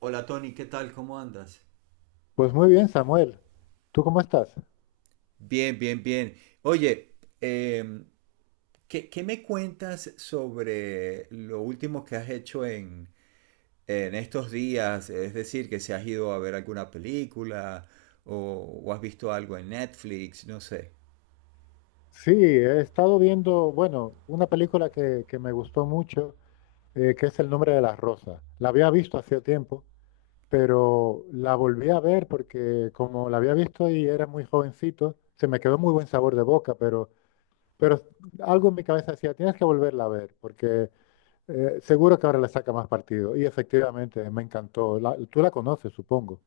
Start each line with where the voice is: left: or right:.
right: Hola Tony, ¿qué tal? ¿Cómo andas?
left: Pues muy bien, Samuel. ¿Tú cómo estás?
right: Bien, bien, bien. Oye, em, ¿qué me cuentas sobre lo último que has hecho en estos días? Es decir, que si has ido a ver alguna película o, o has visto algo en Netflix, no sé.
left: Sí, he estado viendo, bueno, una película que me gustó mucho, que es El nombre de las rosas. La había visto hacía tiempo, pero la volví a ver porque como la había visto y era muy jovencito, se me quedó muy buen sabor de boca, pero algo en mi cabeza decía, tienes que volverla a ver, porque seguro que ahora le saca más partido. Y efectivamente, me encantó. Tú la conoces, supongo.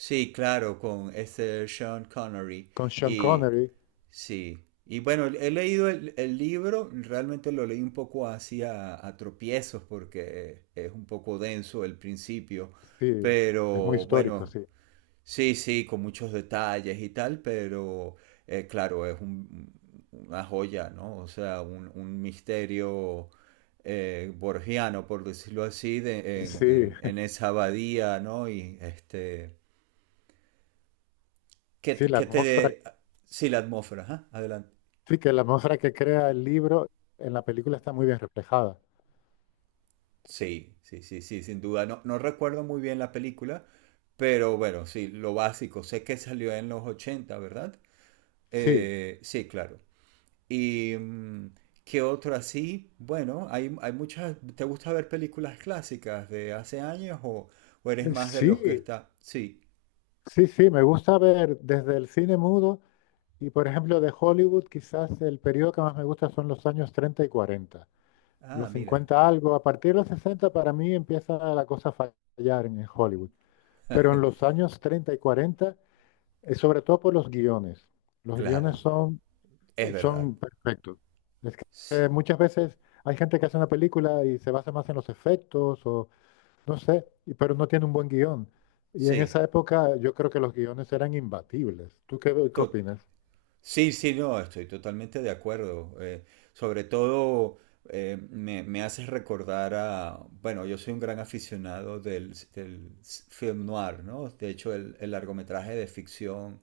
right: Sí, claro, con este Sean Connery.
left: Con Sean
right: Y
left: Connery,
right: sí. Y bueno, he leído el libro, realmente lo leí un poco así a tropiezos porque es un poco denso el principio,
left: sí, es muy
right: pero
left: histórico,
right: bueno,
left: sí.
right: sí, sí, con muchos detalles y tal, pero claro, una joya, ¿no? O sea, un misterio borgiano, por decirlo así,
left: Sí,
right: en esa abadía, ¿no? Y este
left: Sí, la
right: que te
left: atmósfera,
right: dé... Sí, la atmósfera, ajá. Adelante.
left: sí, que la atmósfera que crea el libro en la película está muy bien reflejada.
right: Sí, sí, sí, sí, sin duda. No, no recuerdo muy bien la película, pero bueno, sí, lo básico. Sé que salió en los ochenta, ¿verdad?
left: Sí,
right: Sí, claro. ¿Y qué otro así? Bueno, hay muchas... ¿Te gusta ver películas clásicas de hace años o eres
left: eh,
right: más de los que
left: sí,
right: está... Sí.
left: sí, me gusta ver desde el cine mudo y, por ejemplo, de Hollywood, quizás el periodo que más me gusta son los años 30 y 40.
right: Ah,
left: Los
right: mira.
left: 50 algo, a partir de los 60 para mí empieza la cosa a fallar en Hollywood. Pero en los años 30 y 40, sobre todo por los guiones. Los guiones
right: Claro,
left: son
right: es verdad.
left: Son perfectos. Es que
right: Sí,
left: muchas veces hay gente que hace una película y se basa más en los efectos o no sé, pero no tiene un buen guión. Y en
right: sí,
left: esa época yo creo que los guiones eran imbatibles. ¿Tú qué
right: to-
left: opinas?
right: Sí, sí, no, estoy totalmente de acuerdo. Sobre todo me haces recordar a, bueno, yo soy un gran aficionado del film noir, ¿no? De hecho, el largometraje de ficción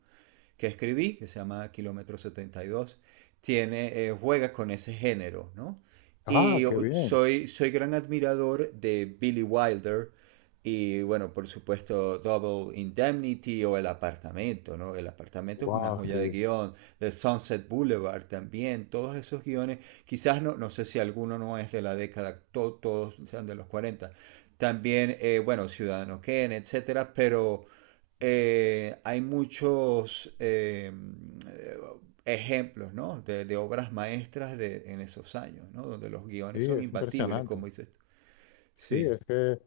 right: que escribí, que se llama Kilómetro setenta y dos tiene, juega con ese género, ¿no?
left: Ah,
right: Y
left: qué bien.
right: soy gran admirador de Billy Wilder y, bueno, por supuesto, Double Indemnity o El Apartamento, ¿no? El Apartamento es una
left: Wow,
right: joya de
left: sí.
right: guión. The Sunset Boulevard también, todos esos guiones, quizás no sé si alguno no es de la década, todos sean de los 40 también, bueno, Ciudadano Kane, etcétera, pero hay muchos ejemplos, ¿no?, de obras maestras de, en esos años, ¿no?, donde los guiones
left: Sí,
right: son
left: es
right: imbatibles, como
left: impresionante.
right: dices tú.
left: Sí,
right: Sí,
left: es que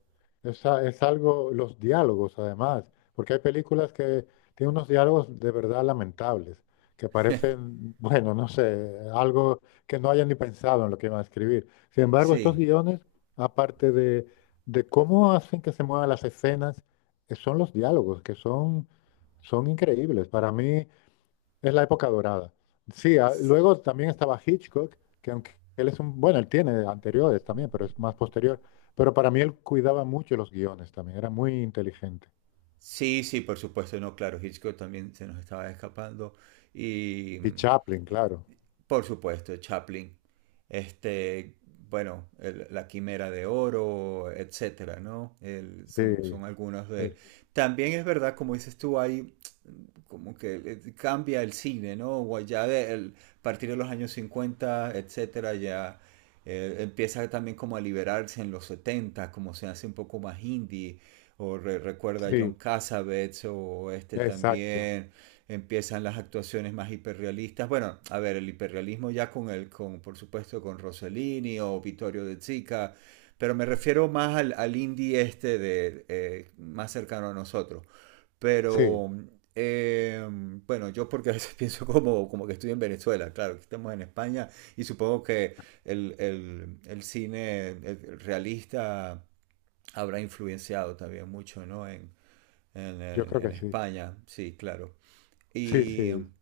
left: es algo, los diálogos además, porque hay películas que tienen unos diálogos de verdad lamentables, que parecen, bueno, no sé, algo que no hayan ni pensado en lo que iban a escribir. Sin embargo, estos
right: sí.
left: guiones, aparte de, de cómo hacen que se muevan las escenas, son los diálogos, son increíbles. Para mí, es la época dorada. Sí, ah,
right: s-
left: luego también estaba Hitchcock, que aunque bueno, él tiene anteriores también, pero es más posterior. Pero para mí él cuidaba mucho los guiones también, era muy inteligente.
right: Sí, sí, por supuesto, no, claro, Hitchcock también se nos estaba escapando y
left: Y Chaplin, claro.
right: por supuesto, Chaplin. Este, bueno, La Quimera de Oro, etcétera, ¿no?
left: Sí,
right: Son algunos de...
left: él-
right: También es verdad, como dices tú, hay como que cambia el cine, ¿no? O ya a partir de los años cincuenta, etcétera, ya empieza también como a liberarse en los setenta, como se hace un poco más indie, o recuerda a John
left: sí,
right: Cassavetes, o este
left: exacto.
right: también, empiezan las actuaciones más hiperrealistas. Bueno, a ver, el hiperrealismo ya con por supuesto, con Rossellini o Vittorio de Sica, pero me refiero más al indie este de más cercano a nosotros.
left: Sí,
right: Pero eh, bueno, yo porque a veces pienso como, como que estoy en Venezuela, claro, que estamos en España y supongo que el cine el realista habrá influenciado también mucho, ¿no?
left: yo creo
right: En
left: que sí.
right: España, sí, claro.
left: Sí,
right: Y
left: sí.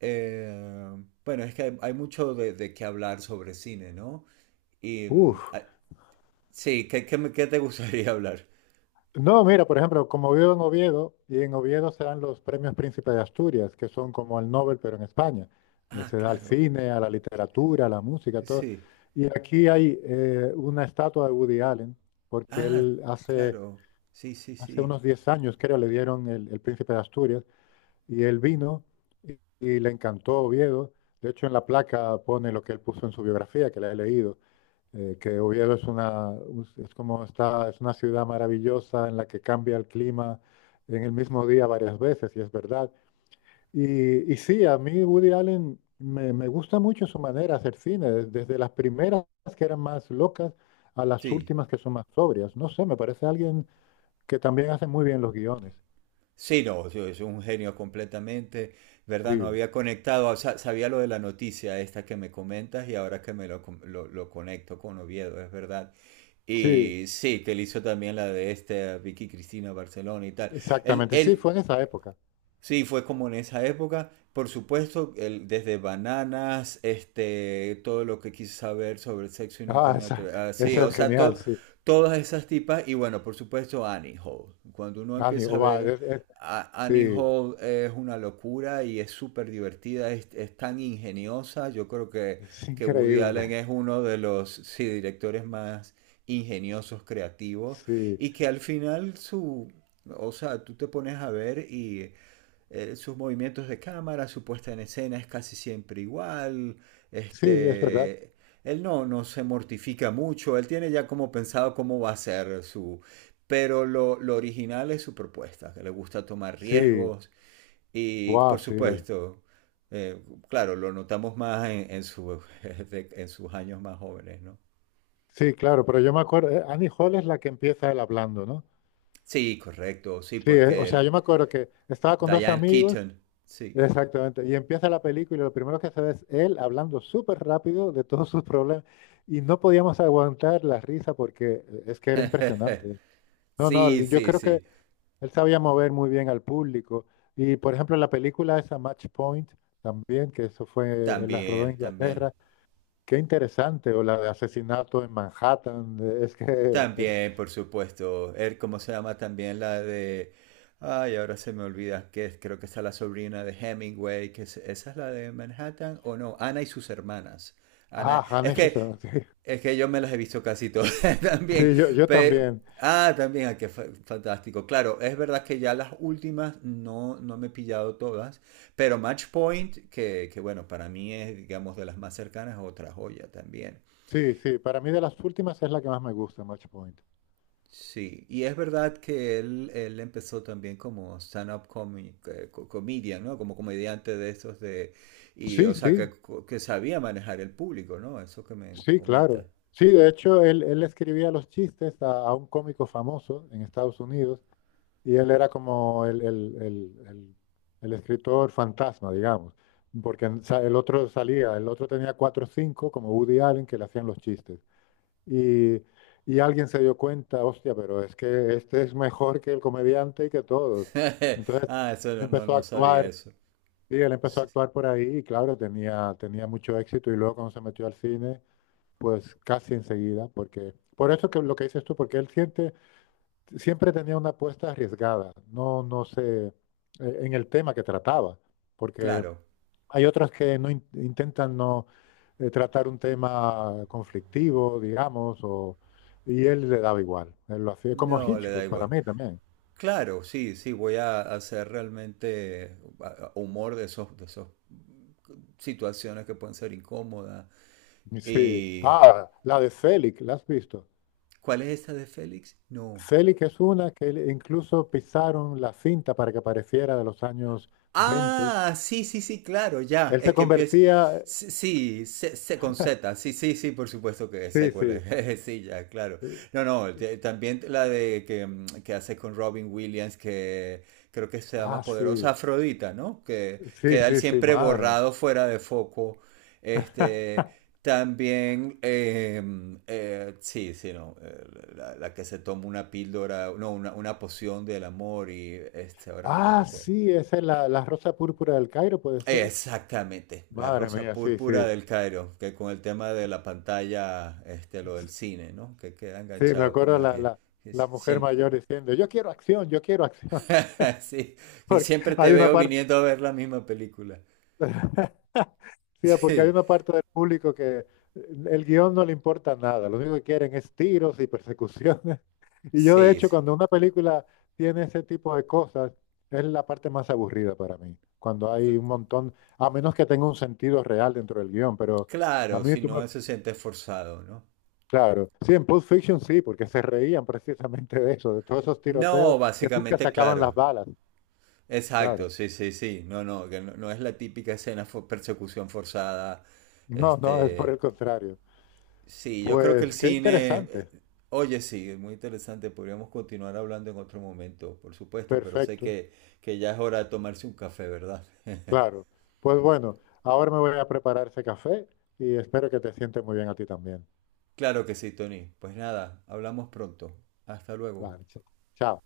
right: eh, bueno, es que hay mucho de qué hablar sobre cine, ¿no? Y
left: Uf.
right: sí, ¿qué te gustaría hablar?
left: No, mira, por ejemplo, como vivo en Oviedo, y en Oviedo se dan los premios Príncipe de Asturias, que son como el Nobel, pero en España.
right: Ah,
left: Se da al
right: claro,
left: cine, a la literatura, a la música, todo.
right: sí.
left: Y aquí hay una estatua de Woody Allen, porque
right: Ah, claro, sí, sí,
left: hace
right: sí.
left: unos 10 años, creo, le dieron el Príncipe de Asturias, y él vino y, y le encantó Oviedo. De hecho, en la placa pone lo que él puso en su biografía, que la he leído, que Oviedo es una, un- es como está, es una ciudad maravillosa en la que cambia el clima en el mismo día varias veces, y es verdad. Y sí, a mí Woody Allen me gusta mucho su manera de hacer cine, desde las primeras que eran más locas a las
right: Sí,
left: últimas que son más sobrias. No sé, me parece alguien que también hace muy bien los guiones.
right: sí, no, yo- es un genio completamente, ¿verdad? No
left: Sí,
right: había conectado, o sea, sabía lo de la noticia esta que me comentas y ahora que me lo, lo conecto con Oviedo, es verdad.
left: sí,
right: Y sí, que él hizo también la de este Vicky Cristina Barcelona y tal. Él,
left: exactamente. Sí,
right: él,
left: fue en esa época.
right: Sí, fue como en esa época. Por supuesto, el- desde Bananas, este, todo lo que quise saber sobre el sexo y nunca
left: Ah,
right: me
left: esa,
right: atreví. Ah, sí,
left: esa
right: o
left: es
right: sea,
left: genial, sí.
right: todas esas tipas. Y bueno, por supuesto, Annie Hall. Cuando uno
left: Ani,
right: empieza a
left: guau,
right: ver
left: es-
right: Annie
left: Sí,
right: Hall es una locura y es súper divertida, es tan ingeniosa. Yo creo
left: es
right: que Woody Allen
left: increíble.
right: es uno de los sí, directores más ingeniosos, creativos.
left: Sí,
right: Y que al final o sea, tú te pones a ver y sus movimientos de cámara, su puesta en escena es casi siempre igual,
left: sí, es verdad.
right: este, él no, no se mortifica mucho, él tiene ya como pensado cómo va a ser su... Pero lo original es su propuesta, que le gusta tomar
left: Sí,
right: riesgos y
left: wow,
right: por
left: sí.
right: supuesto, eh, claro, lo notamos más su, en sus años más jóvenes, ¿no?
left: Sí, claro, pero yo me acuerdo, Annie Hall es la que empieza él hablando, ¿no?
right: Sí, correcto, sí,
left: Sí, o
right: porque
left: sea, yo
right: el
left: me acuerdo que estaba con dos
right: Diane
left: amigos,
right: Keaton, sí.
left: exactamente, y empieza la película y lo primero que se ve es él hablando súper rápido de todos sus problemas y no podíamos aguantar la risa porque es que era impresionante. No, no,
right: Sí,
left: l- yo
right: sí,
left: creo que
right: sí,
left: él sabía mover muy bien al público y, por ejemplo, la película esa Match Point también, él la rodó en
right: también, también.
left: Inglaterra. Qué interesante, o la de asesinato en Manhattan, es que es...
right: También, por supuesto. Er, ¿cómo se llama también la de... Ay, ahora se me olvida que es- creo que está la sobrina de Hemingway, que es- esa es la de Manhattan o no, Ana y sus hermanas.
left: Ah,
right: Ana,
left: han
right: es
left: hecho
right: que
left: eso, sí.
right: es que yo me las he visto casi todas también.
left: Sí, yo
right: Pe-
left: también.
right: ah, también, ah, qué fantástico. Claro, es verdad que ya las últimas no no me he pillado todas, pero Match Point, que bueno, para mí es digamos de las más cercanas, otra joya también.
left: Sí, sí, para mí de las últimas es la que más me gusta, Match Point.
right: Sí, y es verdad que él empezó también como stand-up comedian, ¿no? Como comediante de esos de... Y, o
left: Sí,
right: sea,
left: sí,
right: que sabía manejar el público, ¿no? Eso que me
left: sí,
right: comenta.
left: claro. Sí, de hecho, él escribía los chistes a un cómico famoso en Estados Unidos y él era como el escritor fantasma, digamos, porque el otro salía, el otro tenía 4 o 5, como Woody Allen, que le hacían los chistes. Y, y alguien se dio cuenta, hostia, pero es que este es mejor que el comediante y que todos. Entonces,
right: Ah, eso
left: él
right: no, no,
left: empezó a
right: no sabía
left: actuar,
right: eso.
left: y él empezó a
right: Sí,
left: actuar por ahí y claro, tenía mucho éxito y luego cuando se metió al cine, pues casi enseguida, porque por eso que lo que dices tú, porque siempre tenía una apuesta arriesgada, no, no sé, en el tema que trataba, porque
right: claro,
left: hay otras que no intentan no tratar un tema conflictivo, digamos, o, y él le daba igual. Él lo hacía como
right: no le da
left: Hitchcock para
right: igual.
left: mí también.
right: Claro, sí, sí, voy a hacer realmente humor de esos, de esas situaciones que pueden ser incómodas.
left: Sí.
right: ¿Y
left: Ah, la de Selig, ¿la has visto?
right: cuál es esta de Félix? No.
left: Selig es una que incluso pisaron la cinta para que pareciera de los años 20.
right: Ah, sí, sí, sí, claro, ya.
left: Él se
right: Es que empieza.
left: convertía,
right: Sí, sí, se con Z. Sí, sí, sí, por supuesto que sé
left: sí,
right: cuál es.
left: sí,
right: Jeje, sí, ya, claro.
left: eh,
right: No, no, te- también la de que, que hace con Robin Williams, que creo que se llama
left: ah, sí,
right: Poderosa Afrodita, ¿no? Que
left: sí,
right: queda él
left: sí, sí,
right: siempre
left: madre mía.
right: borrado fuera de foco. Este. También, sí, sí, no, la que se toma una píldora, no, una poción del amor y este, ahora no me
left: Ah,
right: recuerdo.
left: sí, esa es la rosa púrpura del Cairo, puede ser.
right: Exactamente, la
left: Madre
right: rosa
left: mía, sí, sí.
right: púrpura del Cairo, que con el tema de la pantalla, este, lo del cine, ¿no? Que queda
left: Sí, me
right: enganchado con
left: acuerdo
right: la que
left: la mujer
right: siempre,
left: mayor diciendo, yo quiero acción, yo quiero acción.
right: sí, que
left: Porque
right: siempre te
left: hay una
right: veo
left: parte,
right: viniendo a ver la misma película.
left: sí, porque hay
right: Sí,
left: una parte del público que el guión no le importa nada, lo único que quieren es tiros y persecuciones. Y yo, de
right: sí,
left: hecho,
right: sí.
left: cuando una película tiene ese tipo de cosas, es la parte más aburrida para mí. Cuando hay
right: Cl-
left: un montón, a menos que tenga un sentido real dentro del guión, pero a
right: claro,
left: mí
right: si
left: tú me
right: no se siente forzado, ¿no?
left: Claro, sí, en Pulp Fiction sí, porque se reían precisamente de eso, de todos esos
right: No,
left: tiroteos que nunca
right: básicamente,
left: sacaban las
right: claro.
left: balas.
right: Exacto,
left: Claro,
right: sí, sí, sí. No, no, que no, no es la típica escena persecución forzada,
left: no, no, es por
right: este,
left: el contrario.
right: sí, yo creo que el
left: Pues qué
right: cine,
left: interesante,
right: oye, sí, es muy interesante, podríamos continuar hablando en otro momento, por supuesto, pero sé
left: perfecto,
right: que ya es hora de tomarse un café, ¿verdad?
left: claro. Pues bueno, ahora me voy a preparar ese café y espero que te sientes muy bien a ti también.
right: Claro que sí, Tony. Pues nada, hablamos pronto. Hasta luego.
left: Vale, chao.